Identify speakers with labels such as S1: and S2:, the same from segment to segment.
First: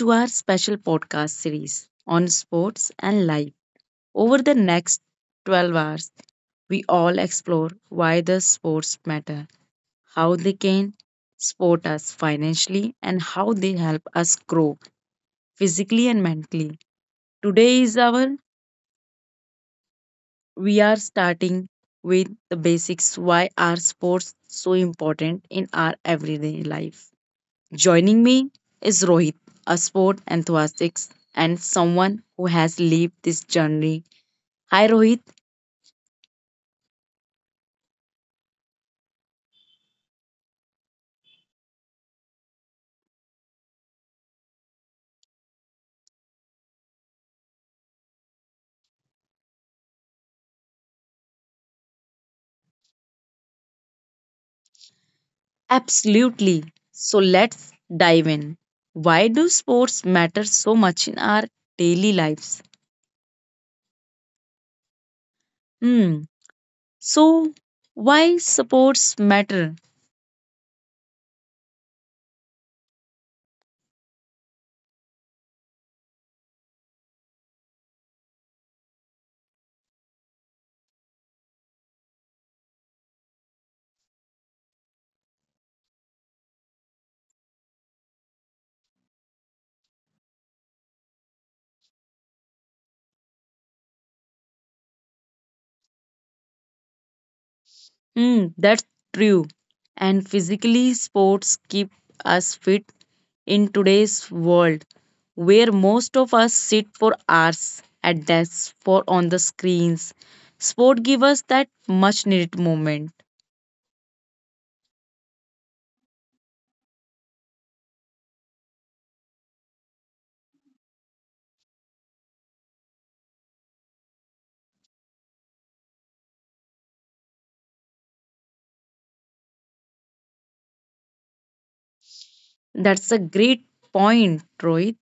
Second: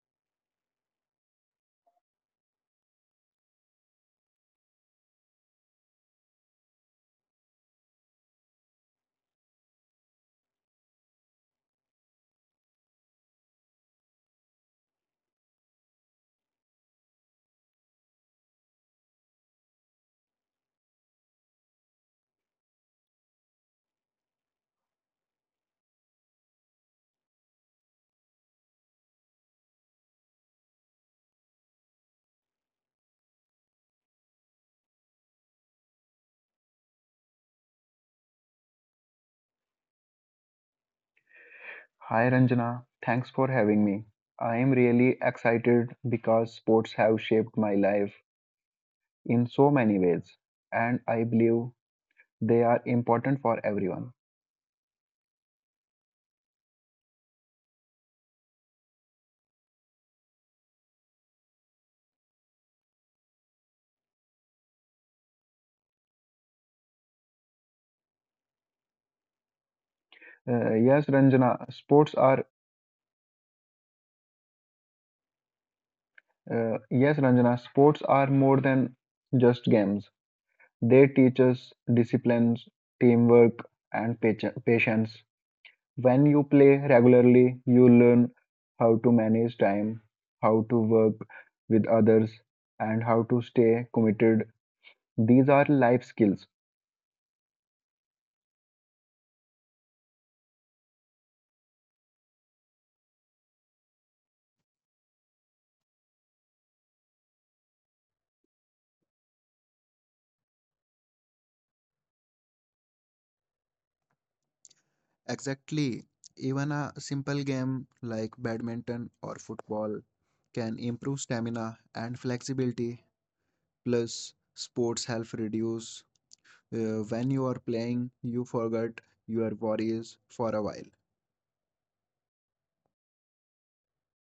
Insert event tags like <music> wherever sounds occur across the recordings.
S1: to our special podcast series on sports and life. Over the next 12 hours, we all explore why the sports matter, how they can support us financially, and how they help us grow physically and mentally. Today is our We are starting with the basics. Why are sports so important in our everyday life? Joining me is Rohit, a sport enthusiast and someone who has lived this journey. Hi, Rohit.
S2: Hi Ranjana, thanks for having me. I am really excited because sports have shaped my life in so many ways, and I believe they are important for everyone.
S1: Absolutely. So let's dive in. Why do sports matter so much in our daily lives? Hmm. So, why sports matter?
S2: Yes, Ranjana, sports are more than just games. They teach us disciplines, teamwork, and patience. When you play regularly, you learn how to manage time, how to work with others, and how to stay committed. These are life skills.
S1: Mm, that's true. And physically, sports keep us fit in today's world where most of us sit for hours at desks or on the screens. Sport give us that much needed moment.
S2: Exactly. Even a simple game like badminton or football can improve stamina and flexibility. Plus, sports help reduce. When you are playing, you forget your worries for a while.
S1: That's a great point, Rohit.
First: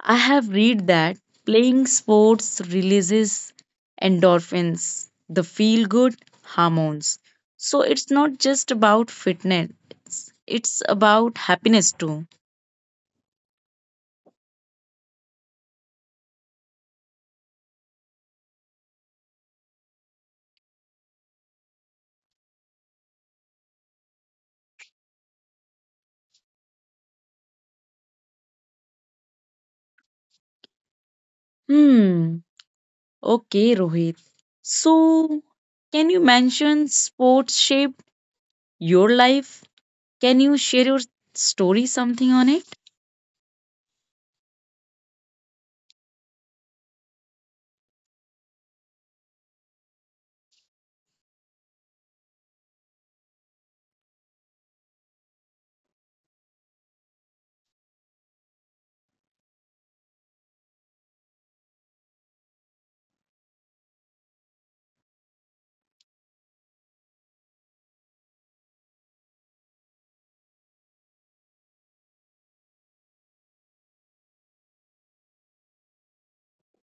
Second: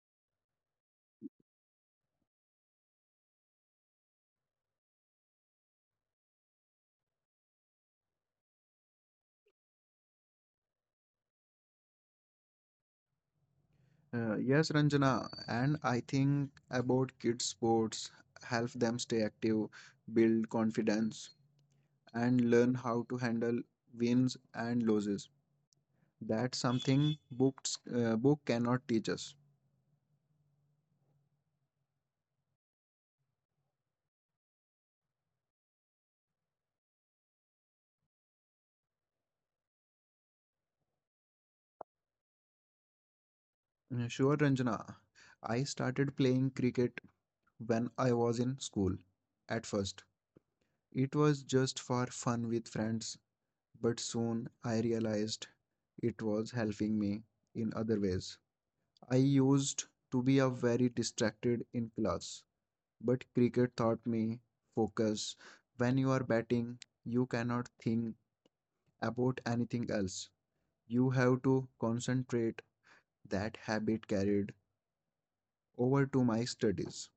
S1: I have read that playing sports releases endorphins, the feel good hormones. So it's not just about fitness, it's about happiness too.
S2: Yes, Ranjana, and I think about kids sports help them stay active, build confidence, and learn how to handle wins and losses. That's something book cannot teach us.
S1: Hmm, okay, Rohit. So, can you mention sports shape your life? Can you share your story something on it?
S2: Sure, Ranjana, I started playing cricket when I was in school. At first, it was just for fun with friends, but soon I realized it was helping me in other ways. I used to be a very distracted in class, but cricket taught me focus. When you are batting, you cannot think about anything else. You have to concentrate. That habit carried over to my studies.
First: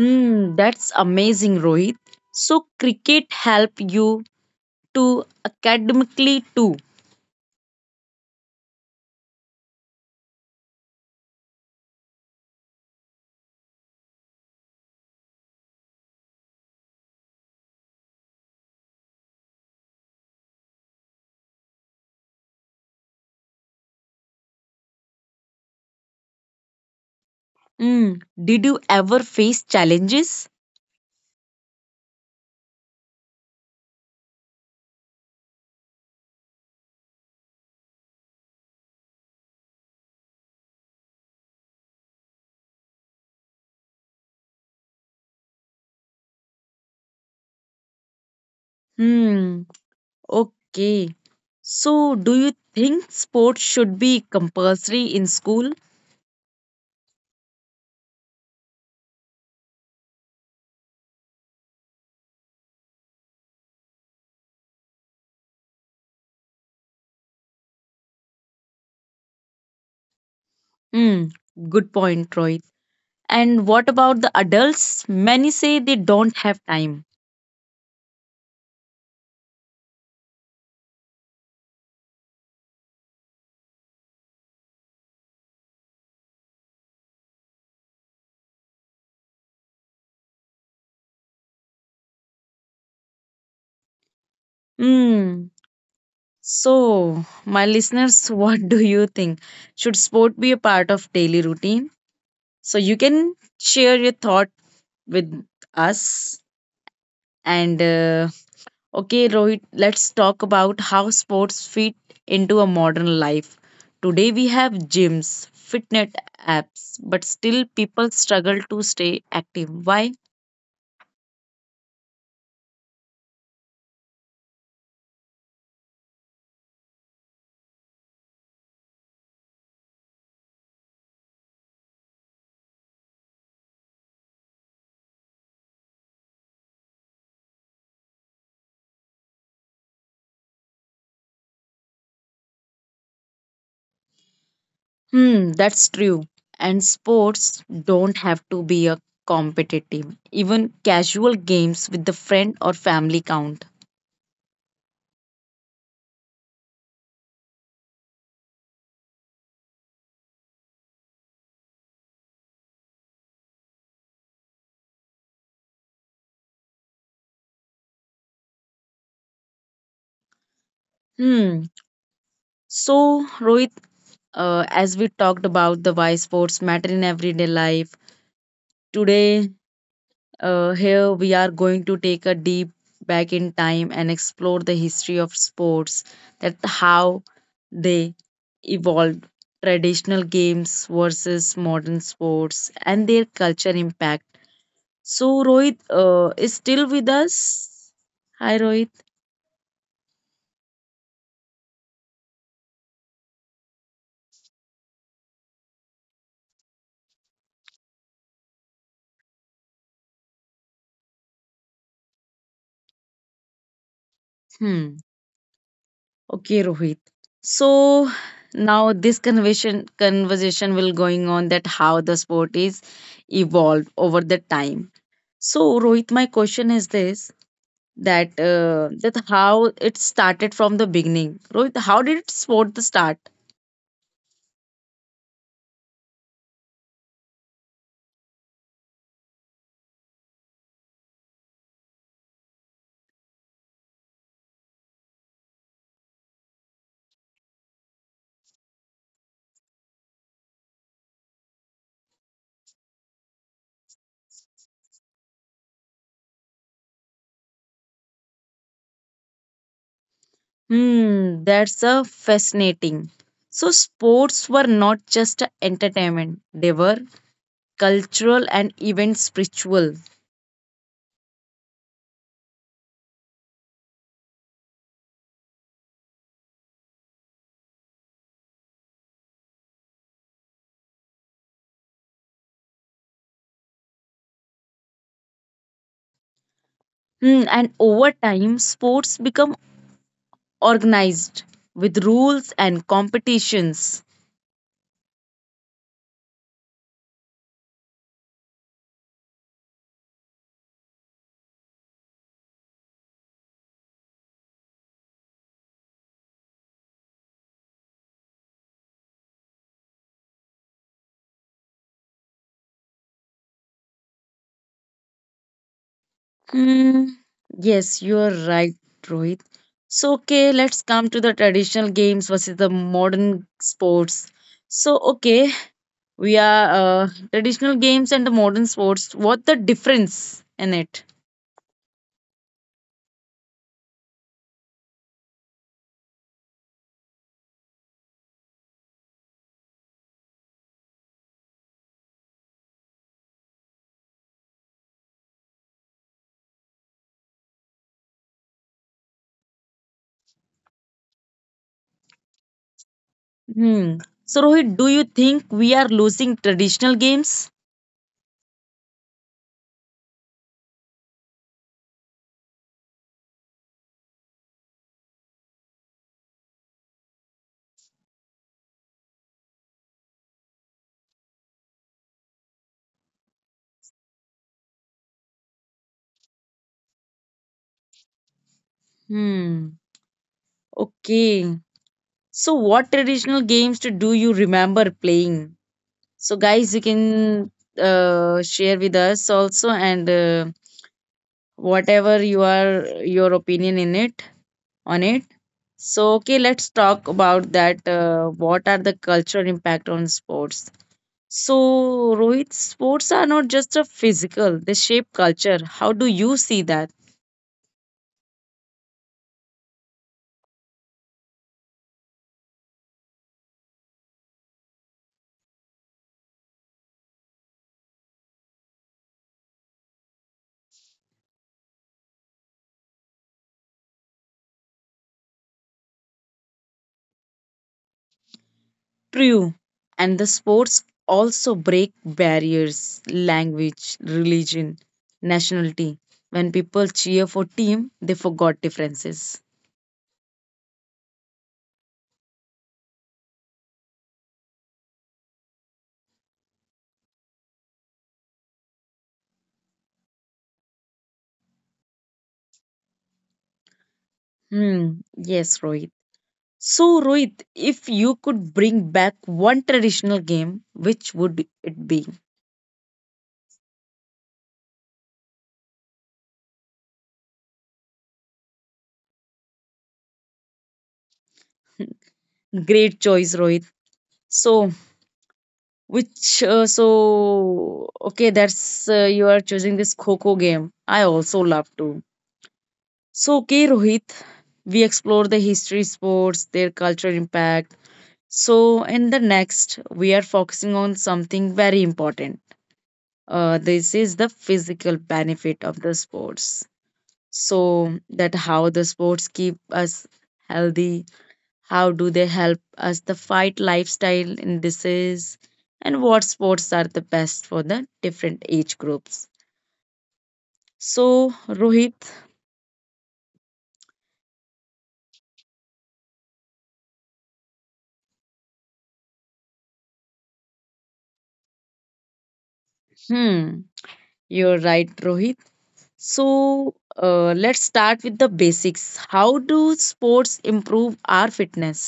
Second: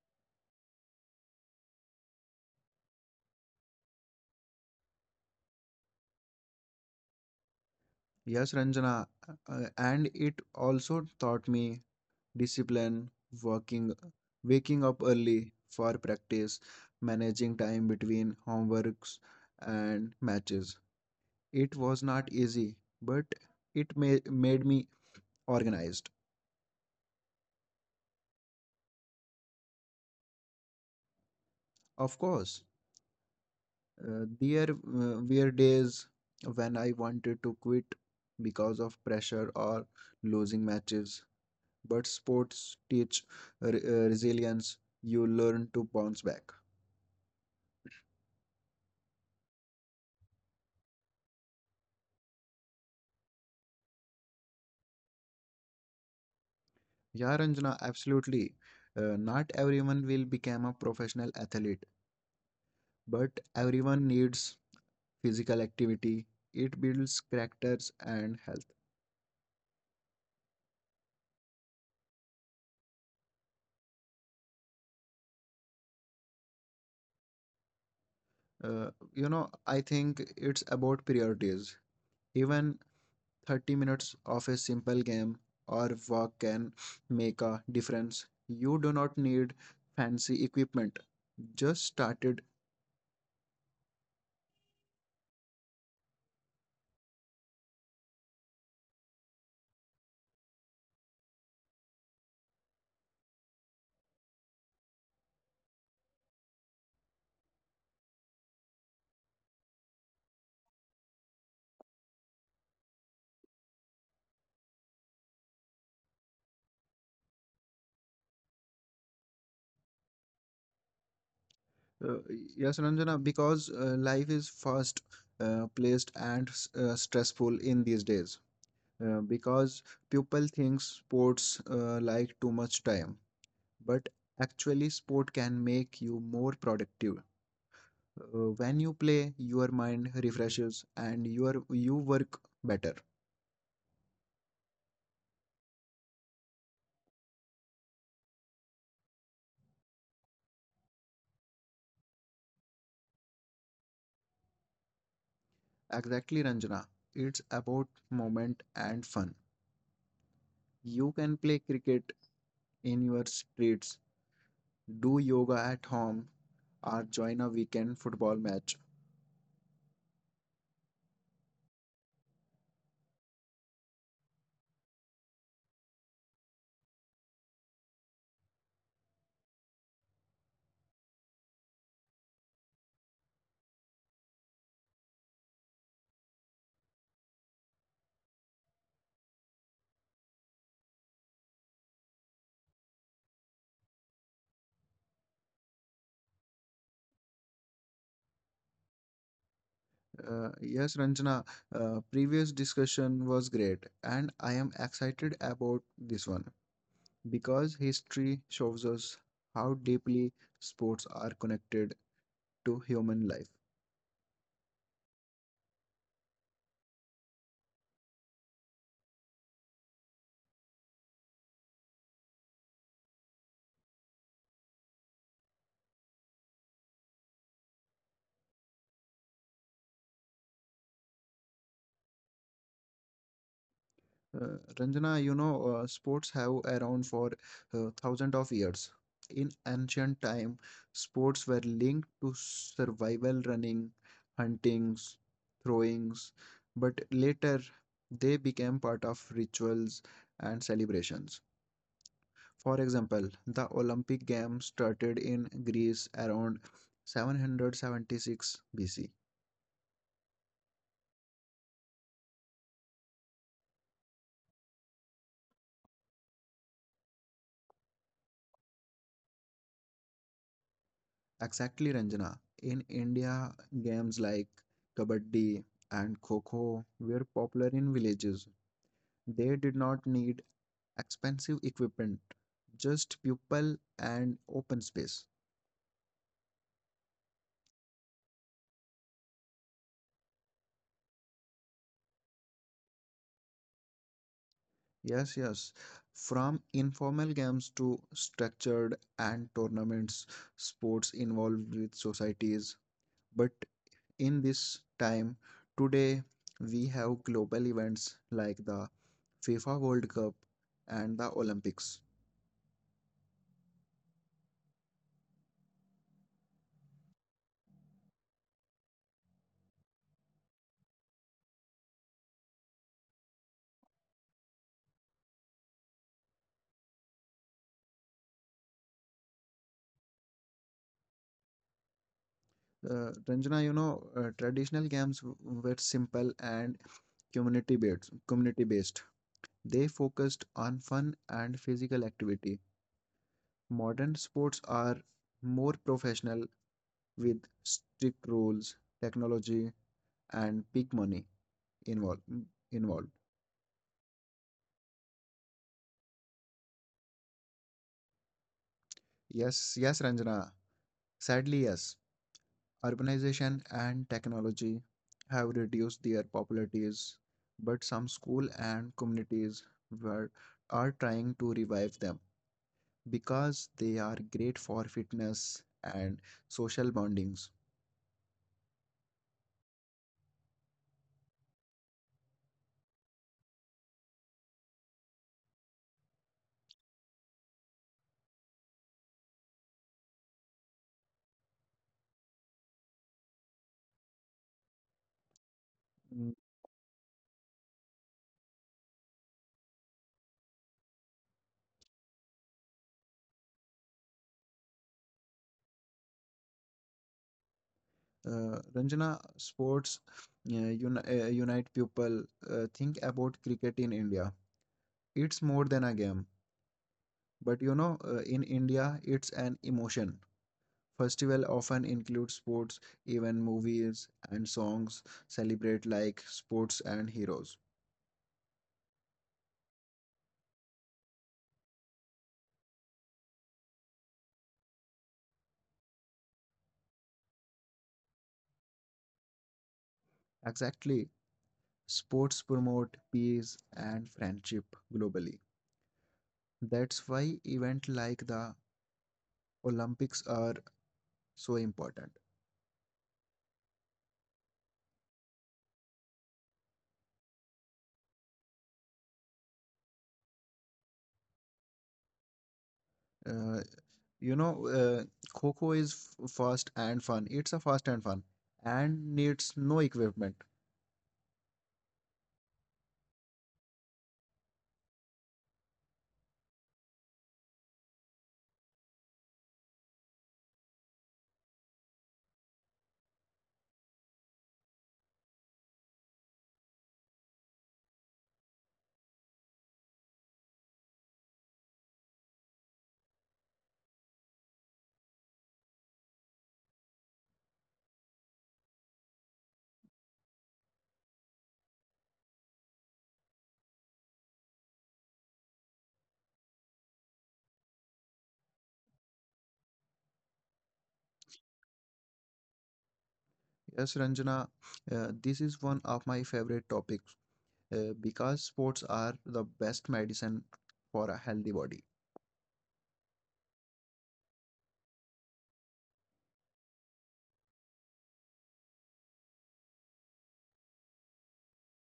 S1: Hmm, that's amazing, Rohit. So, cricket help you to academically too.
S2: Yes, Ranjana, and it also taught me discipline, working, waking up early for practice, managing time between homeworks and matches. It was not easy, but it made me organized.
S1: Hmm. Did you ever face challenges?
S2: Of course, there were days when I wanted to quit because of pressure or losing matches, but sports teach resilience. You learn to bounce back.
S1: Hmm. Okay. So, do you think sports should be compulsory in school?
S2: Yeah, Ranjana, absolutely. Not everyone will become a professional athlete, but everyone needs physical activity. It builds characters and health.
S1: Hmm. Good point, Rohit. And what about the adults? Many say they don't have time.
S2: Uh, I think it's about priorities. Even 30 minutes of a simple game or walk can make a difference. You do not need fancy equipment. Just started.
S1: Hmm. So, my listeners, <laughs> what do you think? Should sport be a part of daily routine? So, you can share your thought with us and Okay, Rohit, let's talk about how sports fit into a modern life. Today we have gyms, fitness apps, but still people struggle to stay active. Why?
S2: Uh, yes, Ranjana, because life is fast placed and stressful in these days. Because people think sports like too much time, but actually, sport can make you more productive. When you play, your mind refreshes and you work better.
S1: Hmm, that's true. And sports don't have to be a competitive. Even casual games with the friend or family count.
S2: Exactly, Ranjana. It's about moment and fun. You can play cricket in your streets, do yoga at home, or join a weekend football match.
S1: Hmm. So, Rohit, as we talked about the why sports matter in everyday life, today here we are going to take a deep back in time and explore the history of sports, that how they evolved, traditional games versus modern sports and their culture impact. So Rohit is still with us. Hi Rohit.
S2: Yes, Ranjana. Previous discussion was great, and I am excited about this one because history shows us how deeply sports are connected to human life.
S1: Hmm. Okay Rohit. So now this conversation will going on that how the sport is evolved over the time. So, Rohit, my question is this, that how it started from the beginning. Rohit, how did it sport the start?
S2: Uh, Ranjana, sports have around for thousands of years. In ancient time, sports were linked to survival, running, huntings, throwings, but later they became part of rituals and celebrations. For example, the Olympic Games started in Greece around 776 BC.
S1: Hmm, that's a fascinating. So sports were not just a entertainment; they were cultural and even spiritual.
S2: Exactly, Ranjana. In India, games like kabaddi and kho were popular in villages. They did not need expensive equipment, just people and open space.
S1: Hmm, and over time, sports become organized with rules and competitions.
S2: Yes, yes. From informal games to structured and tournaments, sports involved with societies, but in this time, today we have global events like the FIFA World Cup and the Olympics.
S1: Mm, yes, you're right, Rohit. So, okay, let's come to the traditional games versus the modern sports. So, okay, we are traditional games and the modern sports. What the difference in it?
S2: Ranjana, traditional games were simple and community based. Community based. They focused on fun and physical activity. Modern sports are more professional with strict rules, technology, and big money involved. Involved.
S1: Hmm. So, Rohit, do you think we are losing traditional games?
S2: Yes, yes, Ranjana. Sadly, yes. Urbanization and technology have reduced their popularities, but some schools and communities were, are trying to revive them because they are great for fitness and social bondings.
S1: Hmm. Okay. So, what traditional games to do you remember playing? So, guys, you can share with us also. And. Whatever you are your opinion in it, on it. So okay,
S2: Mm.
S1: let's talk about that, what are the cultural impact on sports. So Rohit, sports are not just a physical, they shape culture. How do you see that?
S2: Ranjana, sports unite people. Think about cricket in India. It's more than a game, but in India, it's an emotion. Festival often include sports even movies, and songs celebrate like sports and heroes.
S1: True. And the sports also break barriers, language, religion, nationality. When people cheer for team they forgot differences.
S2: Exactly. Sports promote peace and friendship globally. That's why events like the Olympics are so important.
S1: Hmm, yes Rohit. So, Rohit, if you could bring back one traditional game, which would it be?
S2: Uh, you know, uh, Kho is fast and fun. It's a fast and fun and needs no equipment.
S1: Great choice, Rohit. So, okay, that's you are choosing this Coco game. I also love to. So, okay, Rohit, we explore the history sports, their cultural impact. So, in the next, we are focusing on something very important. This is the physical benefit of the sports. So that how the sports keep us healthy, how do they help us the fight lifestyle in disease, and what sports are the best for the different age groups. So Rohit.
S2: Yes, Ranjana, this is one of my favorite topic because sports are the best medicine for a healthy body.
S1: Hmm, you're right Rohit. So let's start with the basics. How do sports improve our fitness?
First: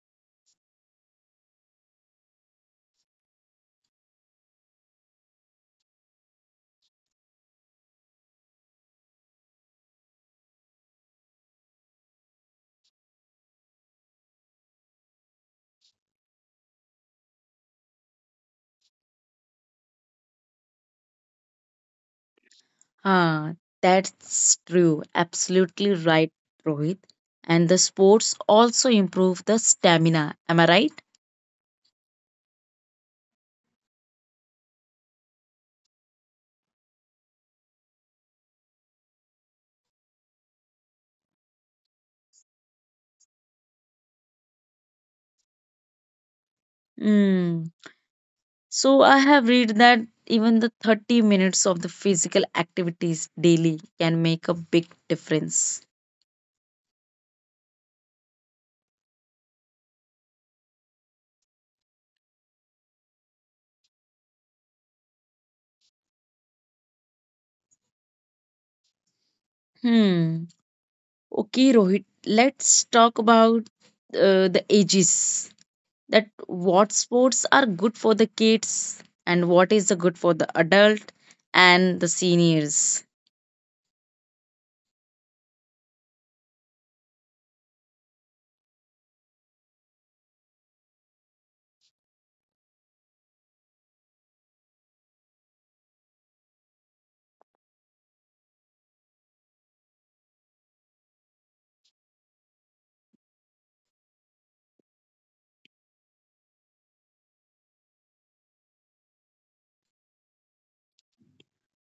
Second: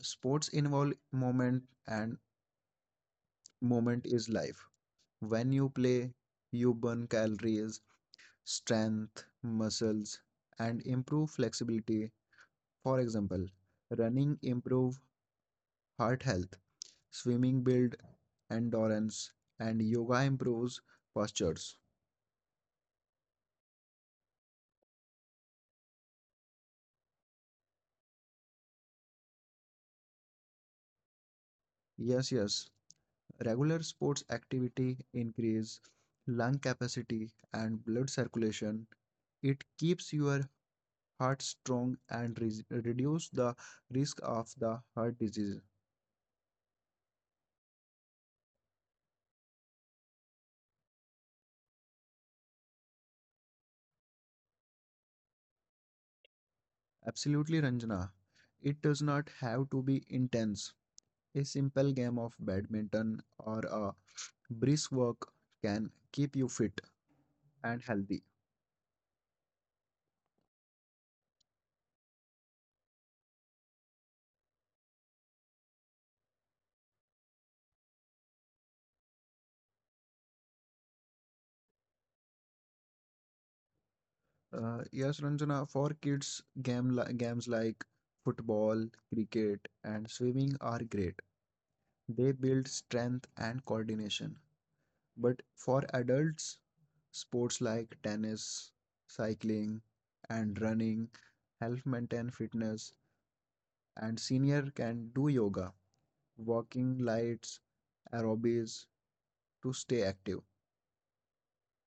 S2: Sports involve movement, and movement is life. When you play, you burn calories, strength, muscles, and improve flexibility. For example, running improve heart health, swimming build endurance, and yoga improves postures.
S1: Ah, that's true, absolutely right, Rohit. And the sports also improve the stamina, am I right?
S2: Yes, yes. Regular sports activity increase lung capacity and blood circulation. It keeps your heart strong and reduce the risk of the heart disease.
S1: Mm. So I have read that even the 30 minutes of the physical activities daily can make a big difference.
S2: Absolutely, Ranjana. It does not have to be intense. A simple game of badminton or a brisk walk can keep you fit and healthy.
S1: Hmm. Okay, Rohit, let's talk about the ages. That what sports are good for the kids and what is the good for the adult and the seniors.
S2: Yes, Ranjana, for kids, games like football, cricket, and swimming are great. They build strength and coordination. But for adults, sports like tennis, cycling, and running help maintain fitness, and senior can do yoga, walking lights, aerobics to stay active.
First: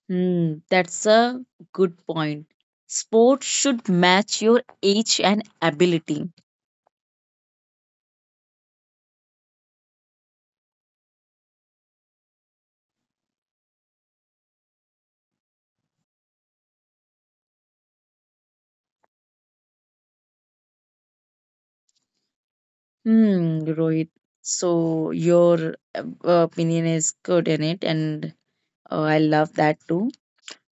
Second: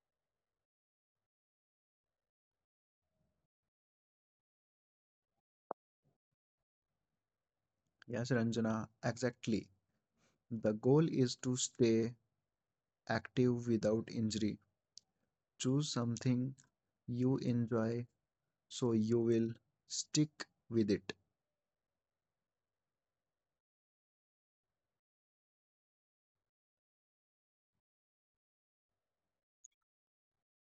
S1: Hmm, that's a good point. Sports should match your age and ability.
S2: Yes, Ranjana, exactly. The goal is to stay active without injury. Choose something you enjoy so you will stick with it.
S1: Hmm, Rohit. So your opinion is good in it, and I love that too.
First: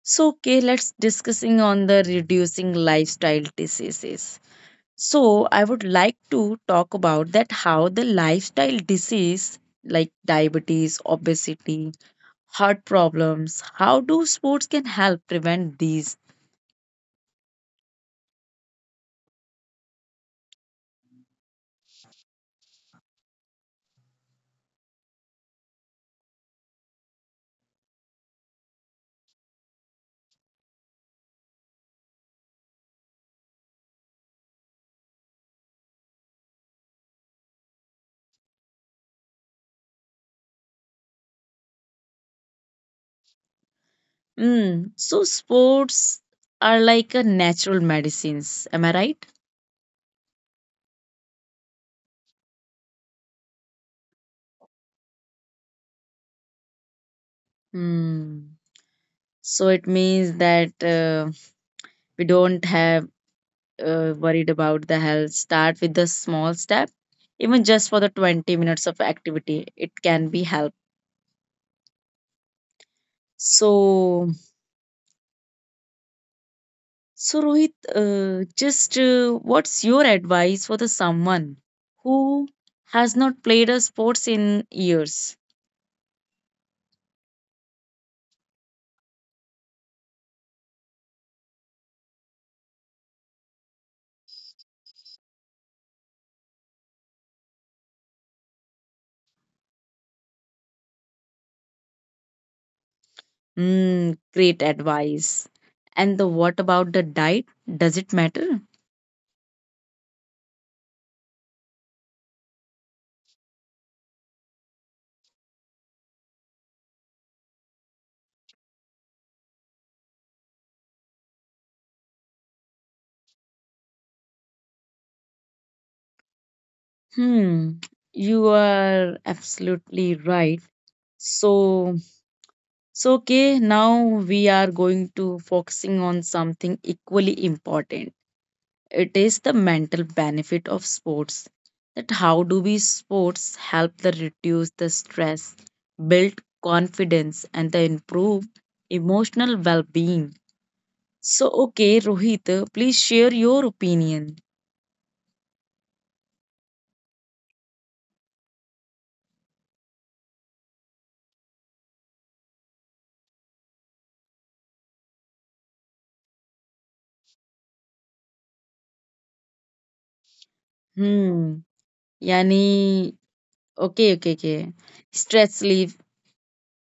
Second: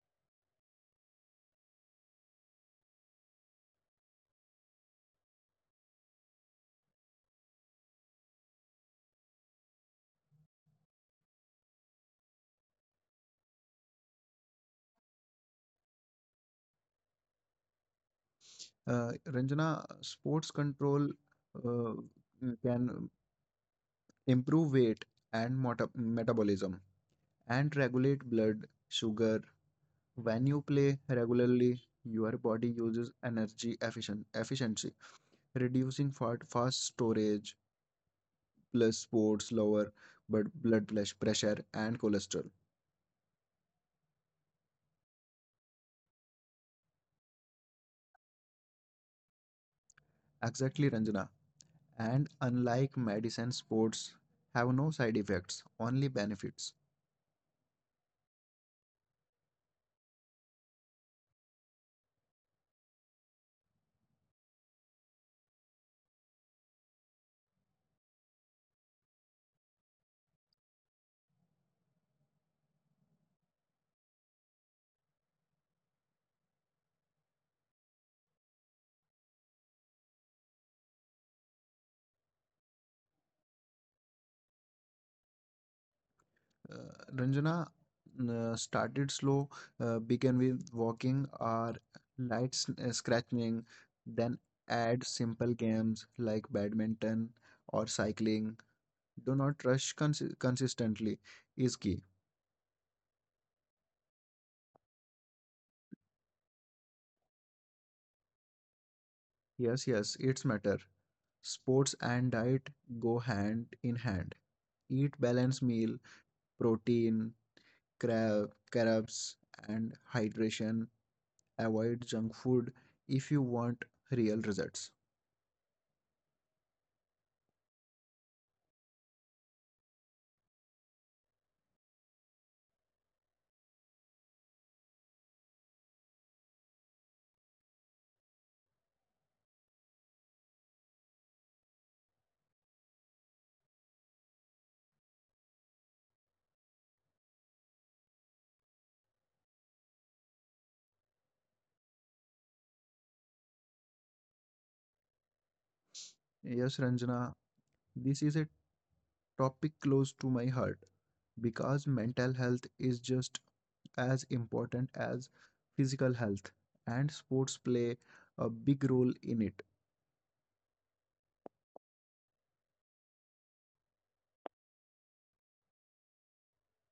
S1: So okay, let's discussing on the reducing lifestyle diseases. So I would like to talk about that how the lifestyle disease like diabetes, obesity, heart problems, how do sports can help prevent these?
S2: Ranjana, sports control uh, can improve weight and metabolism and regulate blood sugar. When you play regularly, your body uses energy efficient efficiency, reducing fat fast storage. Plus, sports lower blood pressure and cholesterol.
S1: Hmm. So sports are like a natural medicines. Am I right?
S2: Exactly, Ranjana. And unlike medicine, sports have no side effects, only benefits.
S1: Hmm. So it means that we don't have worried about the health. Start with the small step, even just for the 20 minutes of activity, it can be help. So, so Rohit, just what's your advice for the someone who has not played a sports in years?
S2: Uh, Ranjana, started slow, began with walking or light scratching, then add simple games like badminton or cycling. Do not rush cons consistently is key.
S1: Hmm, great advice. And the what about the diet? Does it matter?
S2: Yes, yes, it's matter. Sports and diet go hand in hand. Eat balanced meal, protein, carbs, and hydration. Avoid junk food if you want real results.
S1: Hmm, you are absolutely right. So, so okay, now we are going to focusing on something equally important. It is the mental benefit of sports. That how do we sports help the reduce the stress, build confidence, and the improve emotional well-being. So okay, Rohit, please share your opinion.
S2: Yes, Ranjana, this is a topic close to my heart because mental health is just as important as physical health, and sports play a big role in it.
S1: Hmm. Yani okay, okay, okay. Stress relief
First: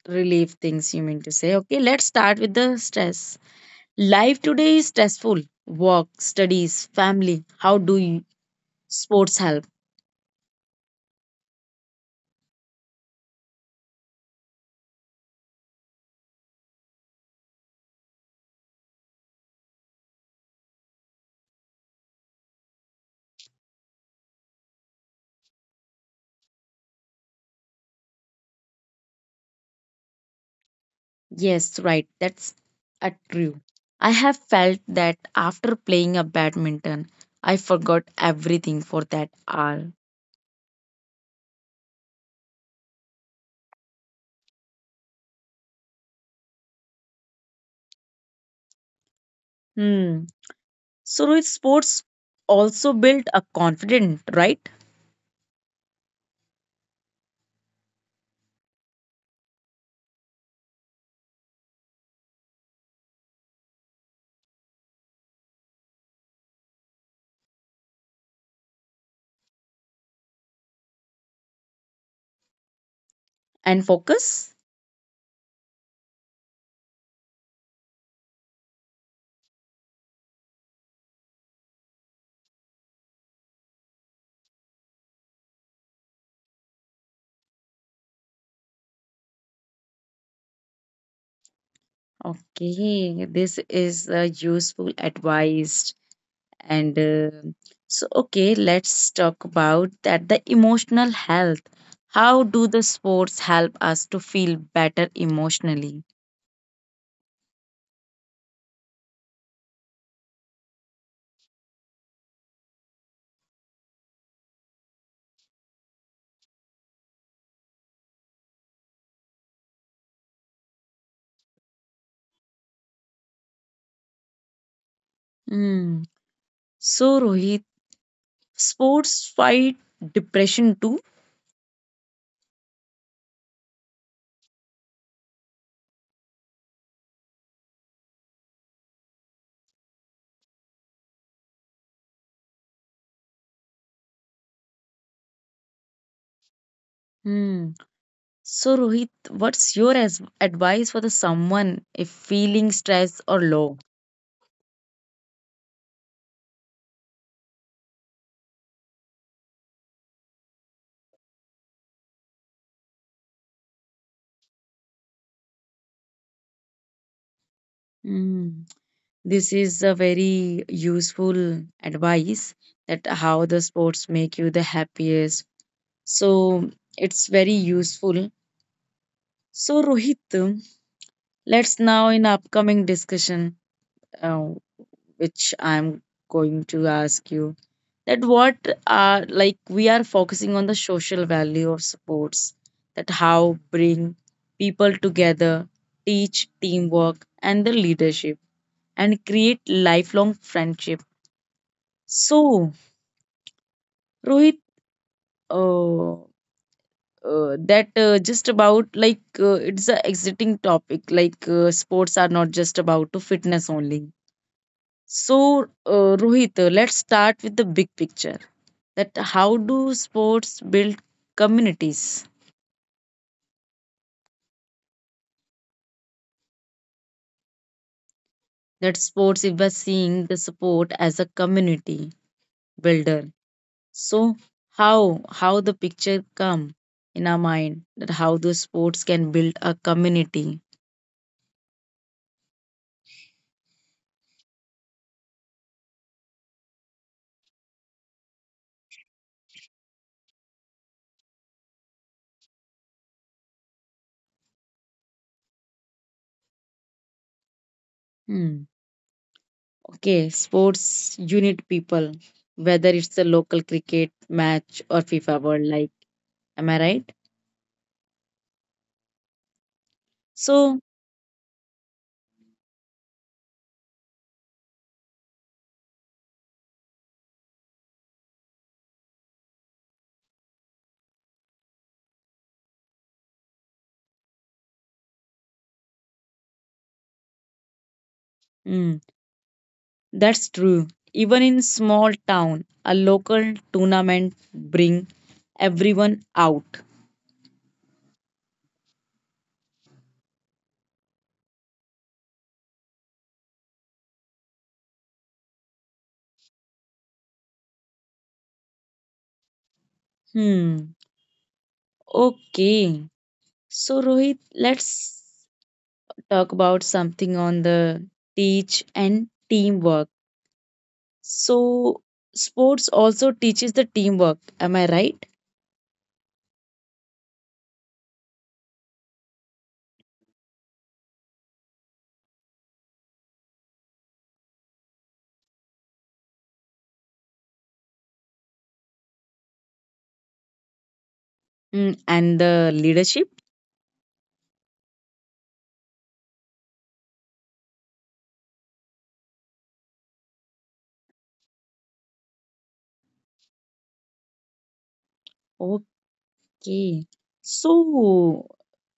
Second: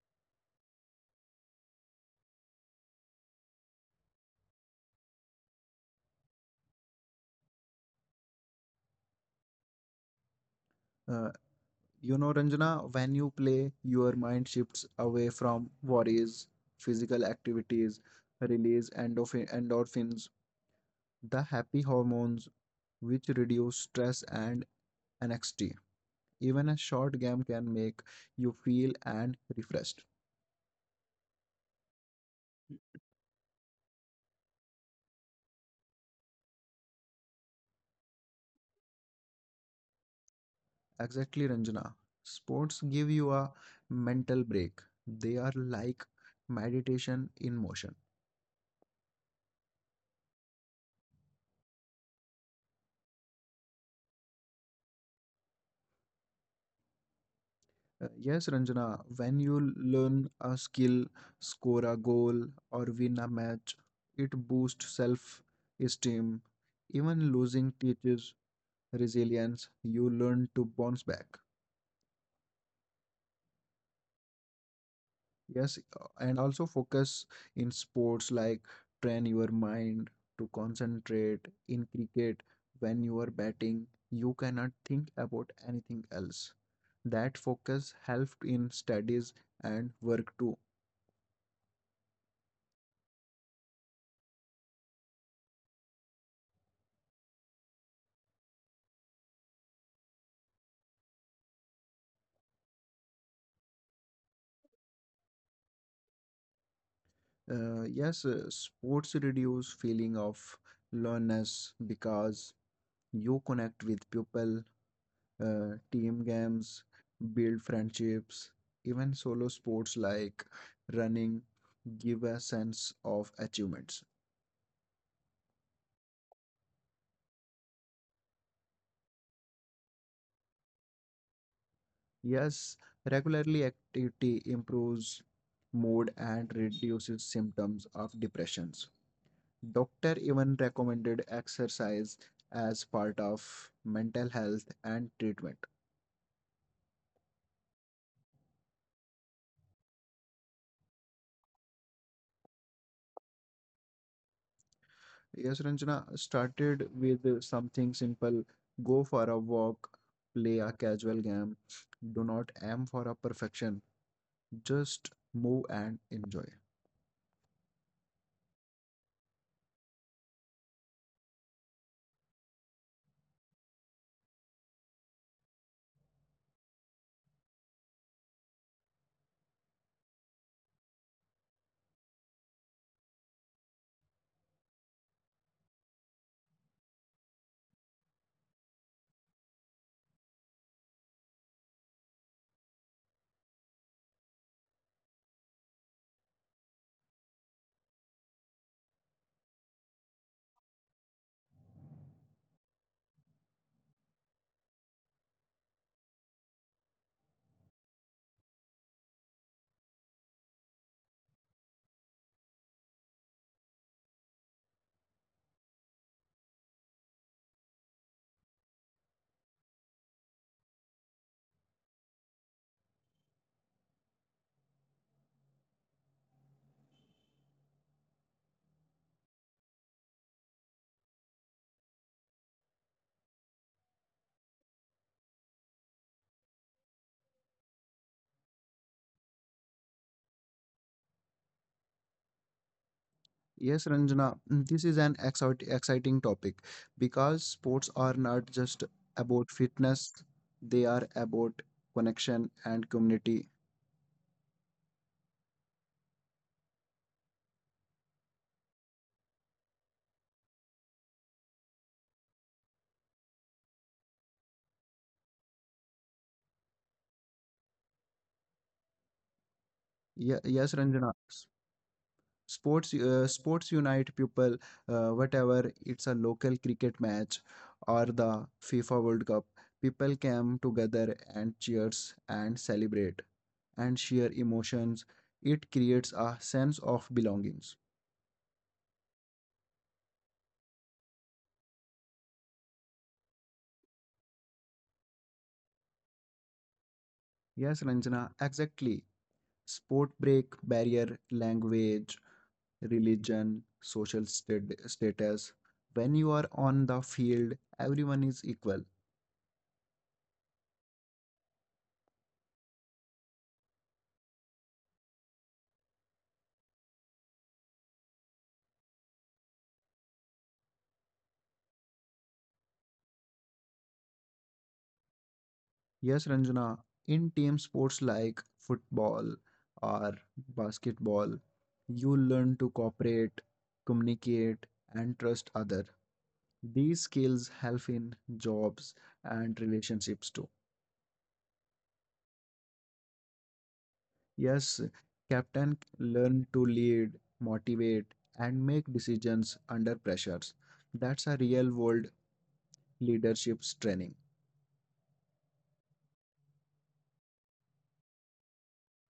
S1: relief things you mean to say. Okay, let's start with the stress. Life today is stressful. Work, studies, family. How do you, sports help?
S2: Uh, Ranjana, when you play, your mind shifts away from worries, physical activities, release endorphins, the happy hormones which reduce stress and anxiety. Even a short game can make you feel and refreshed.
S1: Yes, right. That's a true. I have felt that after playing a badminton, I forgot everything for that hour.
S2: Exactly, Ranjana. Sports give you a mental break. They are like meditation in motion.
S1: Hmm. So with sports also build a confidence, right?
S2: Yes, Ranjana, when you learn a skill, score a goal, or win a match, it boosts self esteem. Even losing teaches resilience. You learn to bounce back.
S1: And focus.
S2: Yes, and also focus in sports like train your mind to concentrate. In cricket, when you are batting, you cannot think about anything else. That focus helped in studies and work too.
S1: Okay, this is a useful advice. And so okay, let's talk about that the emotional health, how do the sports help us to feel better emotionally.
S2: Yes, Sports reduce feeling of loneliness because you connect with people team games, build friendships, even solo sports like running give a sense of achievements.
S1: Hmm. So Rohit, sports fight depression too.
S2: Yes, regularly activity improves mood and reduces symptoms of depressions. Doctor even recommended exercise as part of mental health and treatment.
S1: Hmm. So Rohit, what's advice for the someone if feeling stressed or low.
S2: Yes, Ranjana started with something simple. Go for a walk, play a casual game. Do not aim for a perfection. Just move and enjoy.
S1: Hmm. This is a very useful advice, that how the sports make you the happiest. So it's very useful. So Rohit, let's now in upcoming discussion, uh, which I'm going to ask you, that what are, like we are focusing on the social value of sports, that how bring people together, teach teamwork and the leadership and create lifelong friendship. So Rohit, uh, that just about like it's a exiting topic like sports are not just about to fitness only. So Rohit, let's start with the big picture, that how do sports build communities, that sports if we're seeing the support as a community builder. So how how the picture come in our mind, that how the sports can build a community.
S2: Yes, Ranjana, this is an exciting topic because sports are not just about fitness, they are about connection and community.
S1: Hmm. Okay, sports unit people, whether it's a local cricket match or FIFA World, like, am I right?
S2: Yes,
S1: So,
S2: Ranjana, sports unite people whatever it's a local cricket match or the FIFA World Cup. People come together and cheers and celebrate and share emotions. It creates a sense of belongings.
S1: mm, that's true. Even in small town, a local tournament bring everyone out.
S2: Yes, Ranjana, exactly. Sport break barrier language, religion, social status. When you are on the field, everyone is equal.
S1: Hmm. Okay. So, Rohit, let's talk about something on the teach and teamwork. So, sports also teaches the teamwork. Am I right?
S2: Yes, Ranjana, in team sports like football or basketball, you learn to cooperate, communicate, and trust other. These skills help in jobs and relationships too.
S1: Mm, and the leadership.
S2: Yes, captain learn to lead, motivate, and make decisions under pressures. That's a real world leadership training.
S1: Okay. So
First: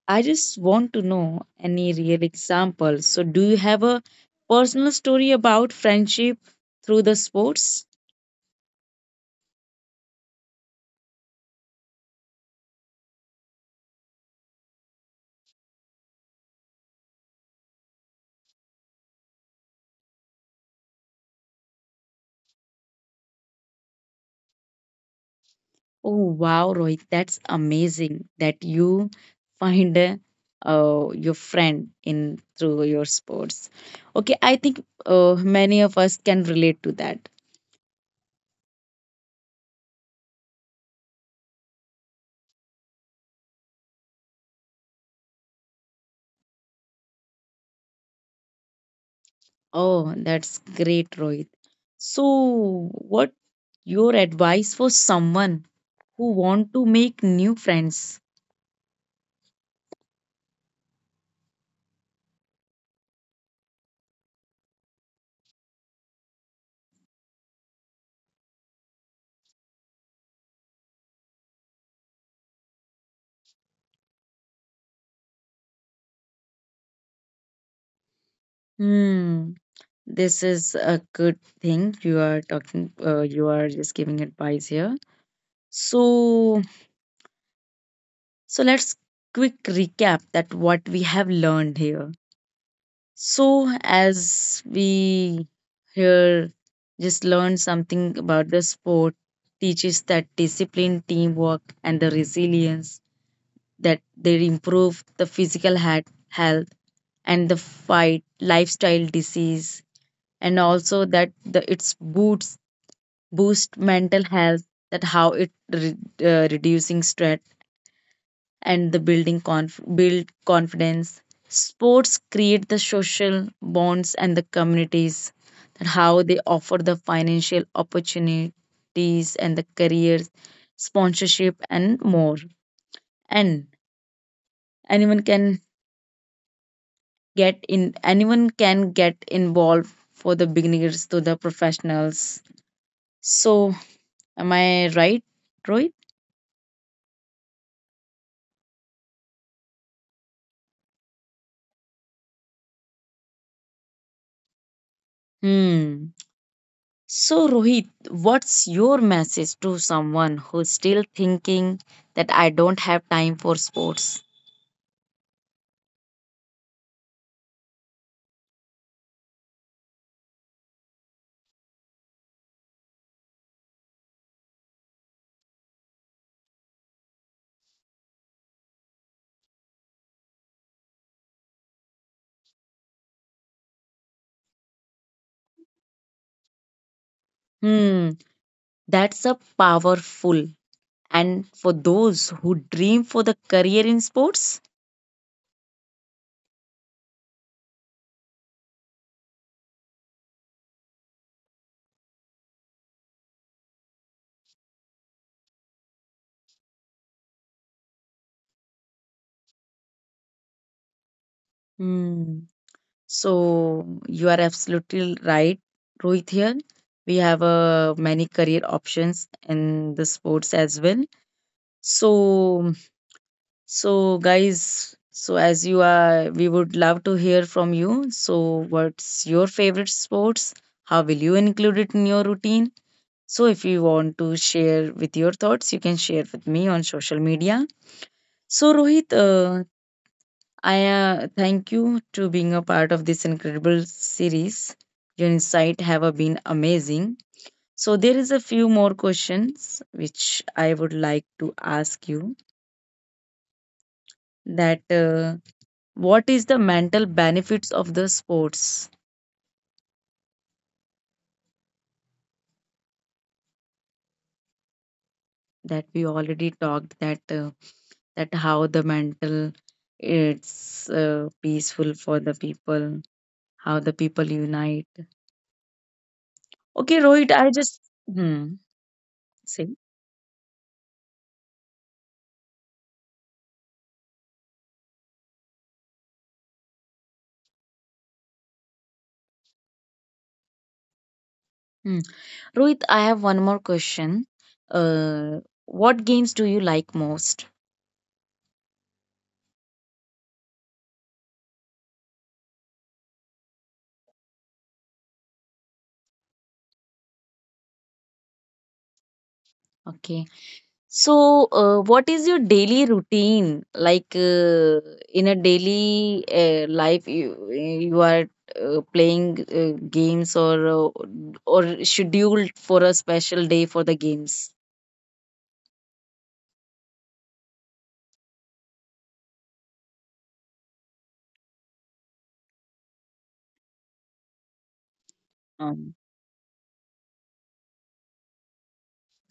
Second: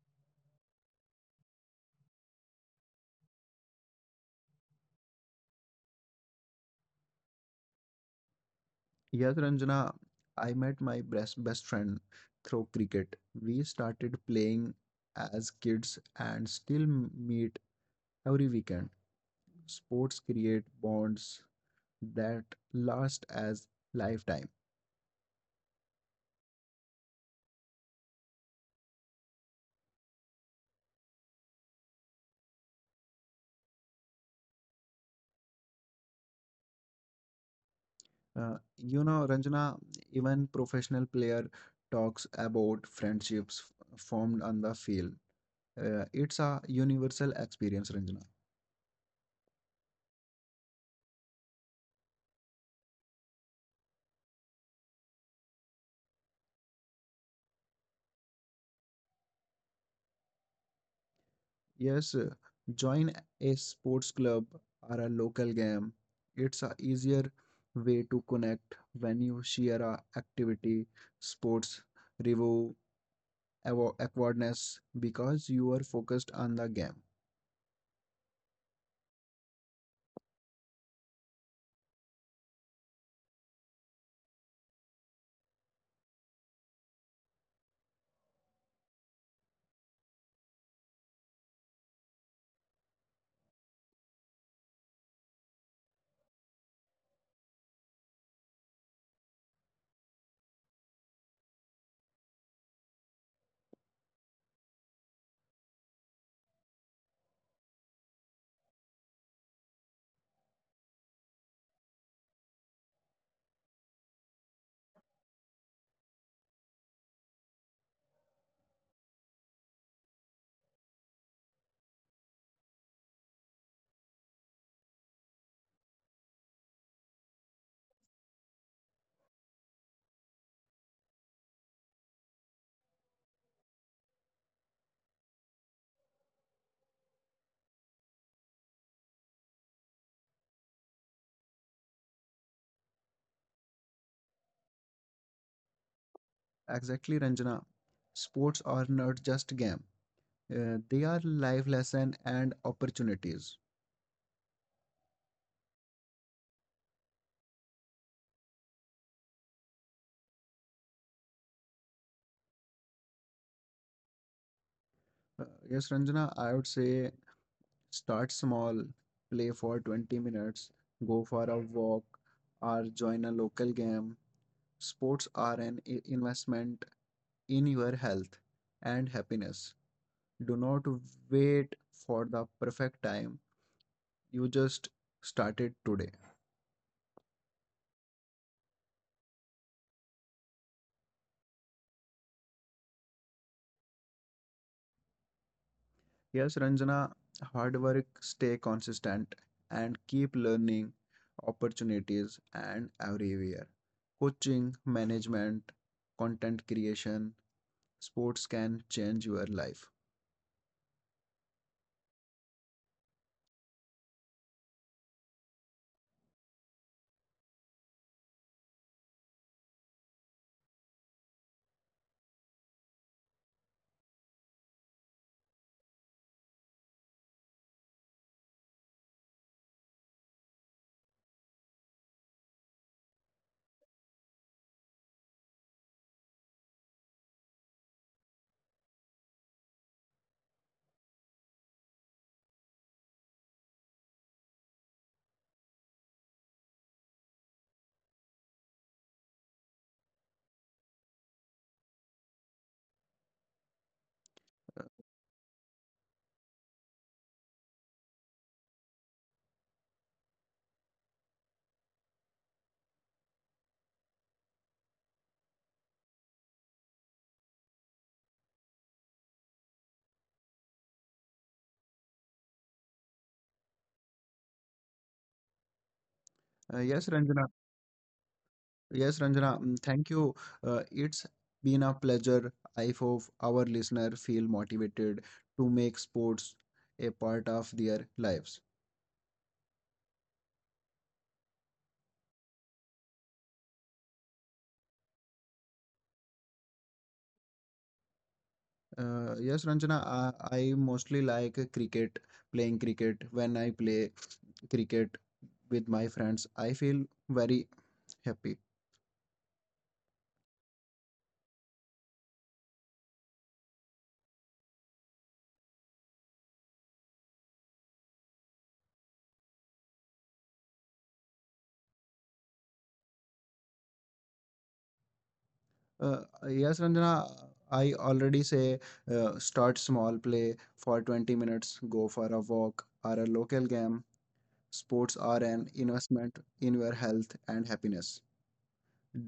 S1: I just want to know any real examples. So do you have a personal story about friendship through the sports?
S2: Yes, Ranjana, I met my best friend through cricket. We started playing as kids and still meet every weekend. Sports create bonds that last as lifetime.
S1: Oh wow, Rohit, that's amazing that you find your friend in through your sports. Okay, I think many of us can relate to that.
S2: Ranjana, even professional player talks about friendships formed on the field. It's a universal experience, Ranjana.
S1: Oh, that's great, Rohit. So what your advice for someone who want to make new friends.
S2: Yes, join a sports club or a local game. It's a easier way to connect when you share a activity, sports, review, awkwardness because you are focused on the game.
S1: Hmm. This is a good thing you are talking. You are just giving advice here. So, so let's quick recap that what we have learned here. So, as we here just learned something about the sport, teaches that discipline, teamwork, and the resilience, that they improve the physical health and the fight lifestyle disease, and also that the it's boost mental health, that how reducing stress and the build confidence. Sports create the social bonds and the communities and how they offer the financial opportunities and the careers, sponsorship and more. And anyone can anyone can get involved, for the beginners to the professionals. So am I right, Rohit?
S2: Exactly, Ranjana. Sports are not just game. They are life lesson and opportunities.
S1: Hmm. So, Rohit, what's your message to someone who's still thinking that I don't have time for sports?
S2: Yes, Ranjana, I would say start small, play for 20 minutes, go for a walk, or join a local game. Sports are an investment in your health and happiness. Do not wait for the perfect time. You just started today.
S1: Hmm, that's a powerful. And for those who dream for the career in sports?
S2: Yes, Ranjana, hard work, stay consistent, and keep learning opportunities and everywhere. Coaching, management, content creation, sports can change your life.
S1: Hmm. So, you are absolutely right, Rohit. Here we have many career options in the sports as well. So, So guys, so as you are, we would love to hear from you. So, what's your favorite sports? How will you include it in your routine? So, if you want to share with your thoughts, you can share with me on social media. So, Rohit, I thank you to being a part of this incredible series. Your insight have been amazing. So, there is a few more questions which I would like to ask you. That What is the mental benefits of the sports that we already talked, that how the mental it's peaceful for the people, how the people unite. Okay
S2: Yes,
S1: Rohit, I
S2: Ranjana.
S1: just hmm,
S2: Yes, Ranjana.
S1: see
S2: Mm, thank you. It's been a pleasure. I hope our listener feel motivated to make sports a part of their lives.
S1: hmm. Rohit, I have one more question, uh, what games do you like most.
S2: Yes, Ranjana. I mostly like cricket, playing cricket. When I play cricket with my friends, I feel very happy.
S1: Okay. So, what is your daily routine like in a daily life? You are playing games or scheduled for a special day for the games.
S2: Uh, yes, Ranjana. I already say start small, play for 20 minutes, go for a walk or a local game. Sports are an
S1: Um,
S2: investment in your health and happiness.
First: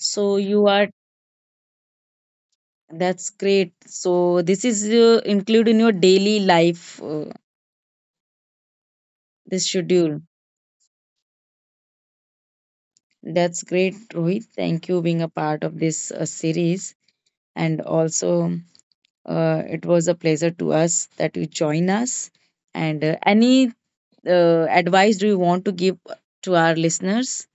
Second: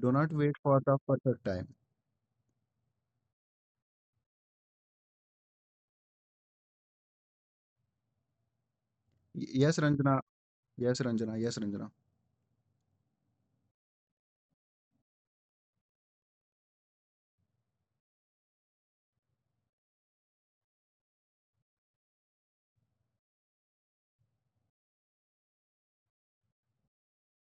S2: Do not wait
S1: you
S2: for
S1: are
S2: the perfect time.
S1: that's great. So this is included in your daily life. This
S2: Yes, Ranjana.
S1: schedule.
S2: Yes, Ranjana. Yes, Ranjana.
S1: That's great, Rohit. Thank you being a part of this series. And also, it was a pleasure to us that you join us. And any advice do you want to give to our listeners?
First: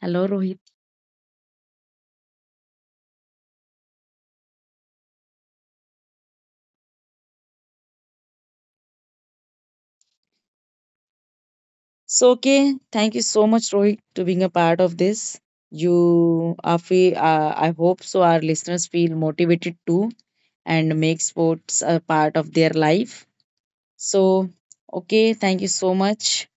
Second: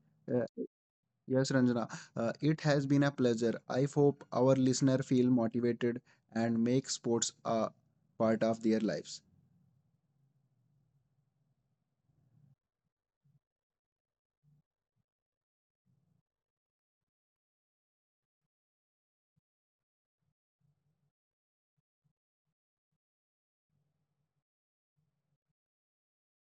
S1: Hello,
S2: Uh,
S1: Rohit.
S2: yes, Ranjana. It has been a pleasure. I hope our listener feel motivated and make sports a part of their lives.
S1: So, okay, thank you so much, Rohit, to being a part of this. I hope so. Our listeners feel motivated too, and make sports a part of their life. So, okay, thank you so much.